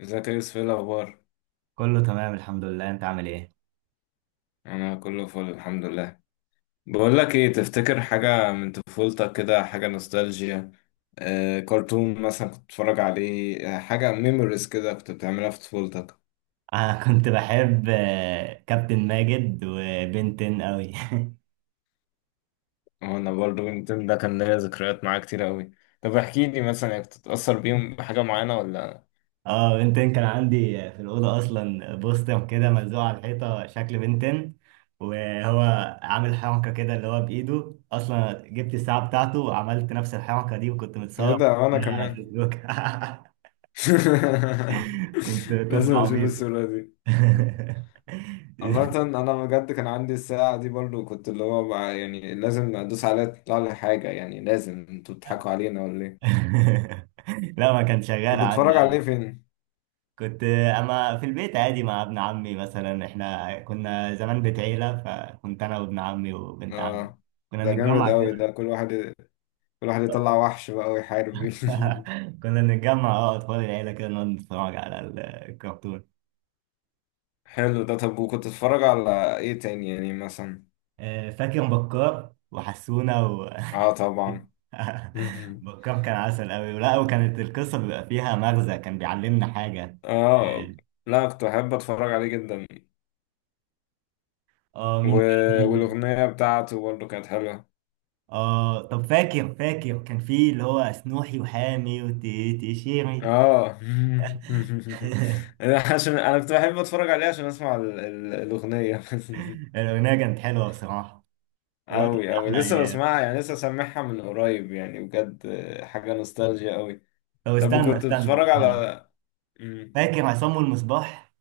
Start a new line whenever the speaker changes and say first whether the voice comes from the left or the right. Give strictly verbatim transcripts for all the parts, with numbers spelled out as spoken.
left: ازيك يا يوسف؟ ايه الاخبار؟
right: كله تمام، الحمد لله. انت عامل ايه؟
left: انا كله فل الحمد لله. بقول لك ايه، تفتكر حاجه من طفولتك كده، حاجه نوستالجيا؟ آه كرتون مثلا كنت بتتفرج عليه، آه، حاجه ميموريز كده كنت بتعملها في طفولتك؟
right: انا كنت بحب آه، كابتن ماجد وبنتين قوي
left: وانا برضو يمكن ده كان ليا ذكريات معاه كتير قوي. طب احكي لي، مثلا كنت تتاثر بيهم بحاجه معينه ولا؟
right: اه، بنتين كان عندي. في الاوضه اصلا بوستر كده ملزوق على الحيطه شكل بنتين، وهو عامل حركه كده اللي هو بايده. اصلا جبت الساعه بتاعته وعملت نفس الحركه دي وكنت
left: ايه
right: متصور
left: ده، وانا
right: على
left: كمان!
right: فيسبوك. كنت طفل
left: لازم اشوف
right: عبيط.
left: الصوره دي. عامة أنا بجد كان عندي الساعة دي برضو، كنت اللي هو بقى يعني لازم أدوس عليها تطلع لي حاجة، يعني لازم. أنتوا بتضحكوا علينا ولا إيه؟
right: لا، ما كان شغال
left: كنت
right: عندي.
left: بتتفرج عليه فين؟
right: كنت اما في البيت عادي مع ابن عمي مثلا، احنا كنا زمان بيت عيلة، فكنت انا وابن عمي وبنت عمي
left: آه،
right: كنا
left: ده جامد
right: نتجمع
left: أوي،
right: كده.
left: ده كل واحد كل واحد يطلع وحش بقى ويحارب بيه.
right: كنا نتجمع، اه اطفال العيلة كده نقعد نتفرج على ال- الكرتون.
left: حلو ده. طب وكنت بتتفرج على إيه تاني يعني مثلا؟
right: آه، فاكر بكار وحسونة و...
left: آه طبعا.
right: بكار كان عسل قوي، ولا، وكانت القصة بيبقى فيها مغزى، كان بيعلمنا حاجة.
left: آه، لا كنت بحب أتفرج عليه جدا.
right: اه، آه،
left: و...
right: مين تاني؟
left: والأغنية بتاعته برضو كانت حلوة.
right: اه، طب، فاكر فاكر كان في اللي هو سنوحي وحامي وتيشيري.
left: اه انا عشان انا كنت بحب اتفرج عليه عشان اسمع ال- ال- الاغنيه.
right: الأغنية كانت حلوة بصراحة. والله كانت
left: أوي أوي،
right: أحلى
left: لسه
right: أيام.
left: بسمعها، يعني لسه سامعها من قريب يعني بجد. حاجة نوستالجيا أوي.
right: طب
left: طب
right: استنى
left: وكنت
right: استنى
left: بتتفرج
right: استنى.
left: على مم.
right: فاكر عصام والمصباح؟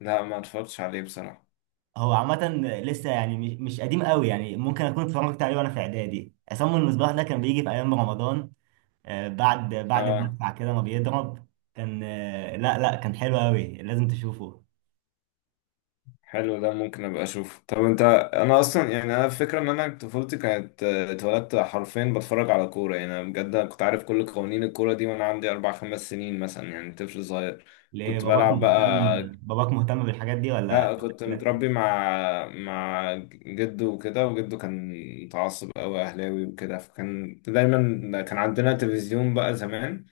left: لا ما اتفرجتش عليه بصراحة.
right: هو عامة لسه، يعني مش مش قديم قوي، يعني ممكن أكون اتفرجت عليه وأنا في إعدادي. عصام والمصباح ده كان بيجي في أيام رمضان، آه، بعد بعد
left: اه،
right: المدفع كده ما بيضرب. كان، آه، لا لا، كان حلو قوي، لازم تشوفه.
left: حلو ده، ممكن أبقى أشوفه. طب أنت، أنا أصلا يعني أنا الفكرة إن أنا طفولتي كانت، آه، اتولدت حرفيا بتفرج على كورة، يعني أنا بجد أنا كنت عارف كل قوانين الكورة دي وأنا عندي أربع خمس سنين مثلا، يعني طفل صغير.
right: ليه؟
left: كنت
right: باباك
left: بلعب
right: مهتم
left: بقى.
right: باباك مهتم بالحاجات دي ولا؟
left: لا كنت
right: لا.
left: متربي مع مع جده وكده، وجده كان متعصب قوي اهلاوي وكده، فكان دايما كان عندنا تلفزيون بقى زمان.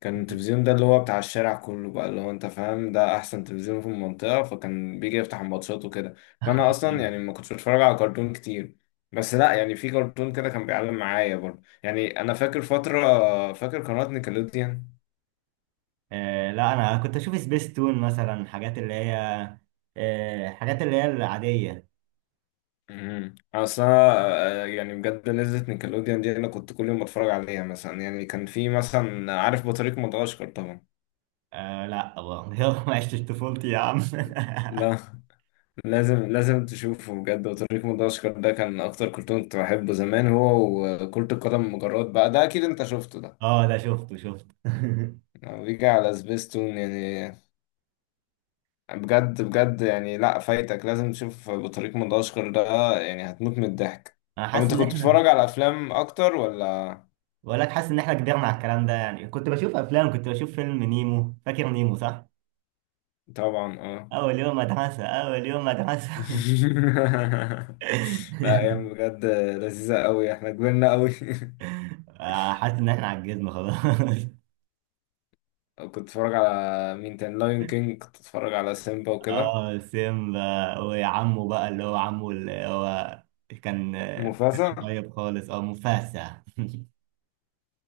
left: كان التلفزيون ده اللي هو بتاع الشارع كله بقى، اللي هو انت فاهم ده احسن تلفزيون في المنطقة، فكان بيجي يفتح الماتشات وكده. فانا اصلا يعني ما كنتش بتفرج على كرتون كتير. بس لا يعني في كرتون كده كان بيعلم معايا برضه، يعني انا فاكر فترة، فاكر قناة نيكلوديان.
right: آه لا، انا كنت اشوف سبيس تون مثلا، حاجات اللي هي آه حاجات اللي هي العادية.
left: امم اصل انا، آه، يعني بجد لذة نيكلوديان دي انا كنت كل يوم بتفرج عليها مثلا، يعني كان في مثلا، عارف بطريق مدغشقر طبعا؟
right: آه لا والله يلا ما عشتش طفولتي يا عم.
left: لا لازم لازم تشوفه بجد، بطريق مدغشقر ده كان اكتر كرتون كنت بحبه زمان هو، وكرة القدم مجرات بقى ده اكيد انت شفته ده،
right: اه، ده شفته شفته.
left: لما بيجي على سبيستون يعني. بجد بجد يعني، لا فايتك، لازم تشوف بطريق مدغشقر ده، يعني هتموت من الضحك.
right: انا
left: طب
right: حاسس
left: انت
right: ان
left: كنت
right: احنا
left: بتتفرج على افلام اكتر ولا؟
right: بقول لك حاسس ان احنا كبرنا على الكلام ده. يعني كنت بشوف افلام، كنت بشوف فيلم نيمو. فاكر نيمو صح؟
left: طبعا اه.
right: اول يوم مدرسة، اول يوم مدرسة.
left: لا، ايام بجد لذيذه قوي، احنا كبرنا قوي.
right: آه، حاسس ان احنا عجزنا خلاص.
left: كنت اتفرج على مين تاني؟ لايون كينج، كنت اتفرج على سيمبا وكده.
right: اه، سيمبا. وعمه بقى، اللي هو عمه اللي هو كان، ما كانش
left: مفاسا
right: طيب خالص، اه مفاسة.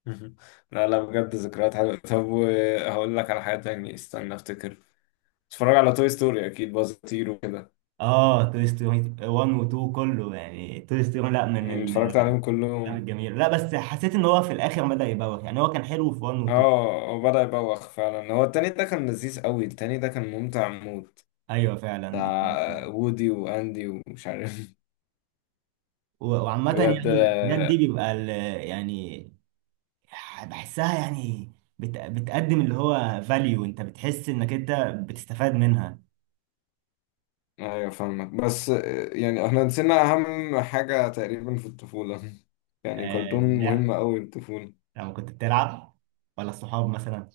left: لا لا بجد ذكريات حلوه. طب هقول لك على حاجه تانية، استنى افتكر. اتفرج على توي ستوري اكيد، بازطير وكده.
right: اه، توي ستوري واحد و اتنين كله، يعني توي ستوري لا من
left: يعني اتفرجت
right: الافلام
left: عليهم كلهم.
right: الجميله. لا بس حسيت ان هو في الاخر بدأ يبوخ، يعني هو كان حلو في واحد و اتنين.
left: اه، هو بدأ يبوخ فعلا، هو التاني ده كان لذيذ قوي، التاني ده كان ممتع موت،
right: ايوه فعلا.
left: بتاع وودي واندي ومش عارف.
right: و- وعامة
left: بجد.
right: يعني الحاجات دي بيبقى ال- يعني بحسها، يعني بت- بتقدم اللي هو فاليو. انت بتحس انك انت بتستفاد منها.
left: ايوه فاهمك، بس يعني احنا نسينا اهم حاجة تقريبا في الطفولة. يعني كرتون مهم قوي الطفولة.
right: لما كنت بتلعب ولا الصحاب مثلا.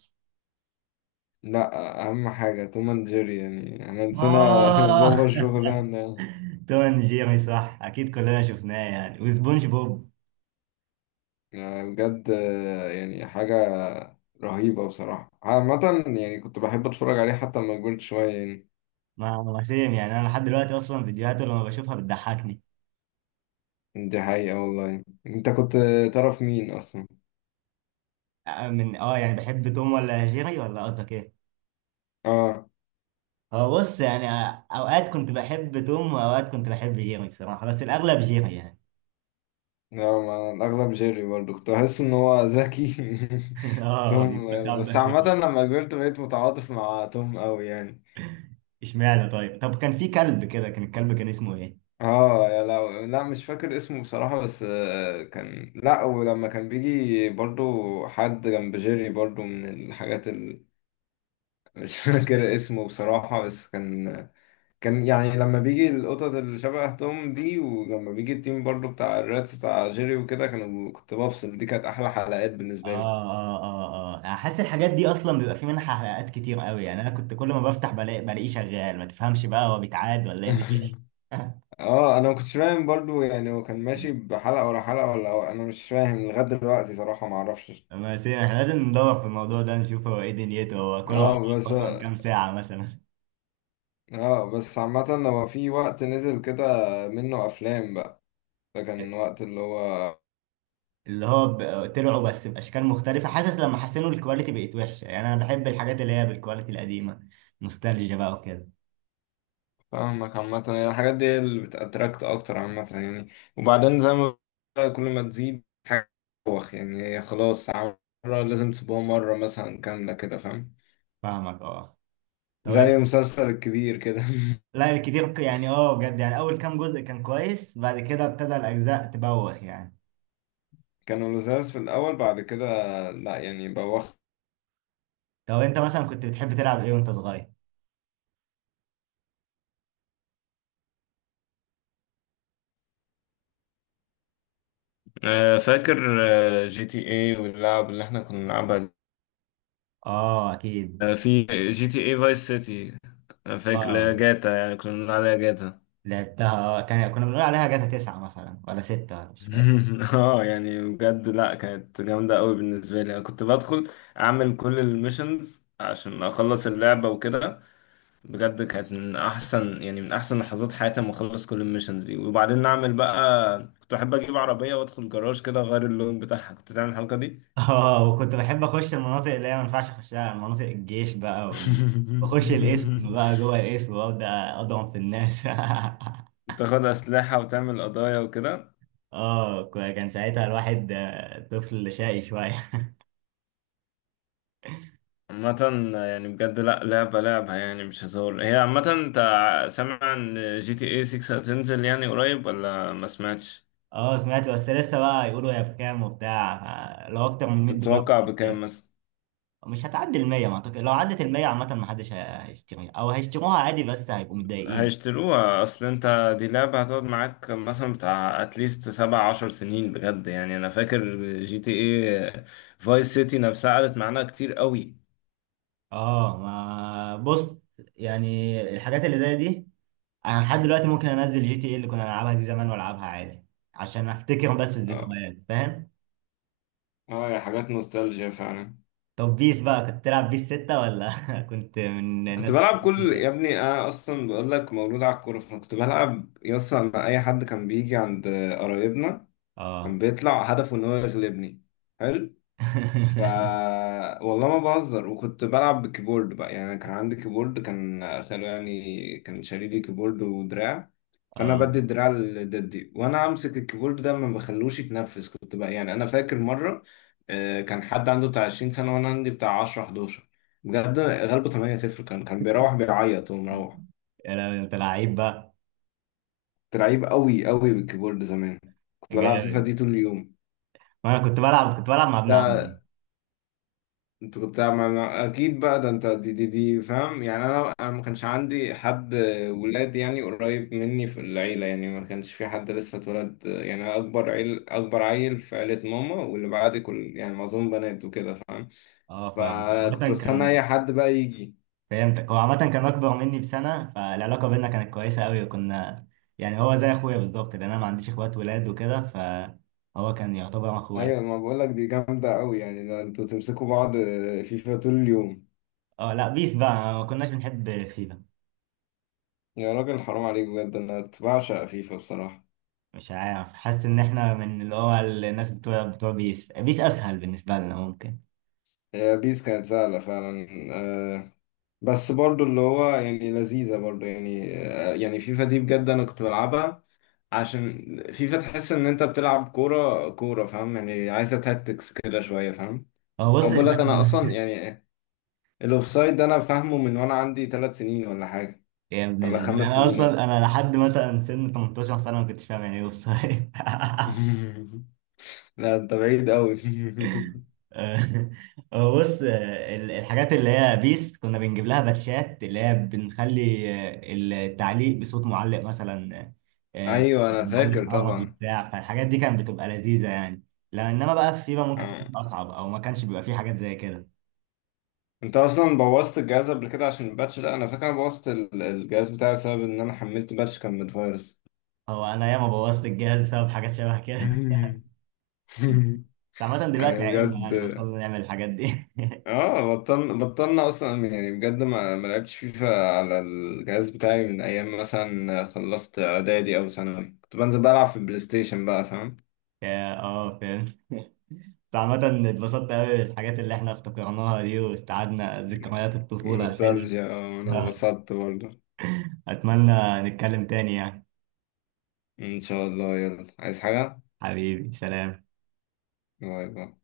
left: لا، اهم حاجة توم اند جيري، يعني احنا نسينا بابا
right: آه.
left: الشغلانة.
right: توم اند جيري صح، اكيد كلنا شفناه يعني، وسبونج بوب.
left: يعني بجد، يعني حاجة رهيبة بصراحة عامة، يعني كنت بحب اتفرج عليه حتى لما كبرت شوية يعني.
right: ما ما سيم، يعني انا لحد دلوقتي اصلا فيديوهاته لما بشوفها بتضحكني.
left: دي حقيقة والله. انت كنت تعرف مين اصلا؟
right: آه، من اه يعني بحب توم ولا جيري؟ ولا قصدك ايه؟
left: اه.
right: هو بص، يعني آه، اوقات كنت بحب توم واوقات كنت بحب جيري بصراحة، بس الاغلب جيري يعني.
left: لا، ما الأغلب جيري، برضه كنت بحس إن هو ذكي.
right: اه،
left: توم. بس
right: بيستخبى
left: عامة
right: كده.
left: لما كبرت بقيت متعاطف مع توم أوي يعني.
right: اشمعنى؟ طيب طب كان في كلب كده، كان الكلب كان اسمه ايه؟
left: اه يا لو، لا مش فاكر اسمه بصراحة، بس آه، كان، لا ولما كان بيجي برضو حد جنب جيري برضو من الحاجات ال... مش فاكر اسمه بصراحة، بس كان، كان يعني لما بيجي القطط اللي شبه توم دي، ولما بيجي التيم برضو بتاع الراتس بتاع جيري وكده، كانوا، كنت بفصل، دي كانت أحلى حلقات بالنسبة لي.
right: اه اه اه اه، احس الحاجات دي اصلا بيبقى في منها حلقات كتير قوي، يعني انا كنت كل ما بفتح بلاقي بلاقيه شغال. ما تفهمش بقى، هو بيتعاد ولا ايه اللي- فيه.
left: اه انا ما كنتش فاهم برضو يعني، هو كان ماشي بحلقة ورا حلقة ولا هو-، انا مش فاهم لغاية دلوقتي صراحة ما اعرفش.
right: بس يعني احنا لازم ندور في الموضوع ده نشوف هو ايه دنيته، هو كله اه
left: اه
right: عبارة.
left: بس،
right: اصلا كام ساعة مثلا؟
left: اه بس عامة هو في وقت نزل كده منه افلام بقى، ده كان وقت اللي هو،
right: اللي هو ب- طلعوا بس باشكال مختلفة. حاسس لما حسنوا الكواليتي بقت وحشة، يعني انا بحب الحاجات اللي هي بالكواليتي القديمة، نوستالجيا بقى وكده.
left: فاهمك. عامة يعني الحاجات دي هي اللي بتأتراكت اكتر عامة يعني. وبعدين زي ما بقول، كل ما تزيد حاجة بتبوخ يعني، هي خلاص مرة لازم تسيبوها مرة مثلا كاملة كده، فاهم؟
right: فاهمك. اه، طب
left: زي
right: انت.
left: المسلسل الكبير كده.
right: لا الكبير ك- يعني، اه بجد، يعني اول كام جزء كان كويس، بعد كده ابتدى الاجزاء تبوخ يعني.
left: كانوا لزاز في الأول، بعد كده لا، يعني بوخ.
right: طب انت مثلا كنت بتحب تلعب ايه وانت صغير؟
left: آه، فاكر آه، جي تي اي واللعب اللي احنا كنا بنلعبها دي؟
right: اه اكيد.
left: آه، في جي تي اي فايس سيتي، انا فاكر،
right: اه
left: لا جاتا، يعني كنا بنلعب عليها جاتا.
right: لعبتها. اه، كان كنا بنقول عليها جاتا تسعة مثلا ولا ستة، ولا مش فاكر.
left: اه يعني بجد، لا كانت جامدة قوي بالنسبة لي، انا كنت بدخل اعمل كل الميشنز عشان اخلص اللعبة وكده. بجد كانت من احسن يعني، من احسن لحظات حياتي لما اخلص كل الميشنز دي. وبعدين نعمل بقى، كنت احب اجيب عربية وادخل جراج كده اغير اللون بتاعها، كنت تعمل الحركة دي.
right: اه، وكنت بحب اخش المناطق اللي هي ما ينفعش اخشها، مناطق الجيش بقى، و- واخش الاسم بقى جوه الاسم، وابدا اضرب في الناس.
left: تاخد أسلحة وتعمل قضايا وكده.
right: اه، ك- كان ساعتها الواحد آه، طفل شقي شوية.
left: عامة يعني بجد، لأ لعبة لعبة يعني مش هزار هي. عامة أنت سامع إن جي تي اي ستة هتنزل يعني قريب ولا ما سمعتش؟
right: اه سمعت، بس لسه بقى يقولوا هي بكام وبتاع. آه، لو اكتر من مية دولار.
left: تتوقع بكام مثلا؟
right: مش هتعدي المية ما أعتقد. لو عدت المية عامة، ما حدش هي- هيشتريها أو هيشتروها عادي، بس هيبقوا متضايقين.
left: هيشتروها، أصل أنت دي لعبة هتقعد معاك مثلا بتاع أتليست سبع عشر سنين بجد، يعني أنا فاكر جي تي اي فايس سيتي نفسها قعدت معانا كتير قوي.
right: اه، ما بص، يعني الحاجات اللي زي دي، أنا لحد دلوقتي ممكن أنزل جي تي إيه اللي كنا نلعبها دي زمان، وألعبها عادي عشان أفتكر. بس
left: اه،
right: الذكريات فاهم.
left: آه، يا حاجات نوستالجيا فعلا.
right: طب بيس بقى، كنت تلعب بيس ستة، ولا كنت من الناس
left: كنت
right: اللي
left: بلعب
right: بتلعب بيس
left: كل،
right: ده؟
left: يا ابني انا اصلا بقول لك مولود على الكوره، فانا كنت بلعب يصل مع اي حد كان بيجي عند قرايبنا، كان
right: اه.
left: بيطلع هدفه ان هو يغلبني. حلو. ف والله ما بهزر، وكنت بلعب بالكيبورد بقى، يعني كان عندي كيبورد كان خلو، يعني كان شاري لي كيبورد ودراع، فانا
right: اه،
left: بدي الدراع لددي وانا امسك الكيبورد ده، ما بخلوش يتنفس كنت بقى. يعني انا فاكر مره، آه، كان حد عنده بتاع عشرين سنه وانا عندي بتاع عشرة حداشر، بجد غلبه تمنية صفر، كان كان بيروح بيعيط ومروح.
right: يا لهوي، أنت لعيب بقى.
left: كنت لعيب قوي قوي بالكيبورد زمان، كنت بلعب فيفا
right: جامد.
left: دي طول اليوم.
right: وأنا كنت بلعب كنت بلعب مع ابن عمي.
left: ده انت كنت عمل... اكيد بقى ده انت دي دي دي فاهم يعني، انا انا ما كانش عندي حد ولاد يعني قريب مني في العيله، يعني ما كانش في حد لسه اتولد، يعني أنا اكبر عيل، اكبر عيل في عيله ماما، واللي بعدي كل يعني معظم بنات وكده فاهم؟
right: اه فاهم،
left: فكنت
right: عامة
left: بستنى
right: كان.
left: اي حد بقى يجي.
right: فهمتك. هو عامة كان أكبر مني بسنة، فالعلاقة بينا كانت كويسة أوي، وكنا، يعني هو زي أخويا بالظبط، لأن أنا ما عنديش إخوات ولاد وكده، فهو كان يعتبر أخويا.
left: ايوه ما بقول لك دي جامده قوي، يعني ده انتوا تمسكوا بعض فيفا طول اليوم.
right: أه لا، بيس بقى ما كناش بنحب فيفا.
left: يا راجل حرام عليك بجد، انا كنت بعشق فيفا بصراحه.
right: مش عارف، حاسس إن إحنا من اللي هو الناس بتوع بتوع بيس، بيس أسهل بالنسبة لنا ممكن.
left: هي بيس كانت سهله فعلا، آه، بس برضو اللي هو يعني لذيذة برضو يعني، آه، يعني فيفا دي بجد أنا كنت بلعبها عشان فيفا تحس إن أنت بتلعب كورة كورة فاهم، يعني عايزة تاكتكس كده شوية فاهم.
right: هو
left: أو
right: بص
left: بقول لك
right: إحنا
left: أنا أصلا
right: كنا-
left: يعني الأوفسايد ده أنا فاهمه من وأنا عندي ثلاث سنين ولا حاجة،
right: يا ابن
left: ولا
right: الذين!
left: خمس
right: أنا
left: سنين
right: أصلا
left: أصلا.
right: أنا لحد مثلا سن تمنتاشر سنة ما كنتش فاهم يعني إيه أوفسايد.
left: لا أنت بعيد أوي.
right: آه، هو بص، آه، ال- الحاجات اللي هي بيس كنا بنجيب لها باتشات اللي هي بنخلي آه، التعليق بصوت معلق مثلا. آه،
left: أيوه أنا
right: معلق
left: فاكر
right: عربي
left: طبعا.
right: بتاع، فالحاجات دي كانت بتبقى لذيذة يعني. لا انما بقى في فيفا ممكن تكون
left: آه.
right: اصعب او ما كانش بيبقى فيه حاجات زي كده.
left: أنت أصلا بوظت الجهاز قبل كده عشان الباتش ده، أنا فاكر أنا بوظت ال- الجهاز بتاعي بسبب إن أنا حملت باتش كان من فيروس.
right: هو انا ياما بوظت الجهاز بسبب حاجات شبه كده.
left: مم.
right: بس عامة دلوقتي
left: يعني
right: عقلنا،
left: بجد،
right: يعني بطلنا نعمل الحاجات دي.
left: اه بطلنا، بطلنا اصلا يعني بجد، ما ما لعبتش فيفا على الجهاز بتاعي من ايام مثلا خلصت اعدادي او ثانوي، كنت بنزل بلعب في البلاي ستيشن بقى فاهم.
right: يا- اه فاهم. بس عامة اتبسطت قوي بالحاجات اللي احنا افتكرناها دي، واستعدنا ذكريات الطفولة الحلوة.
left: نوستالجيا، آه، انا اتبسطت برضه.
right: أتمنى نتكلم تاني يعني.
left: ان شاء الله، يلا عايز حاجة؟
right: حبيبي، سلام.
left: باي باي.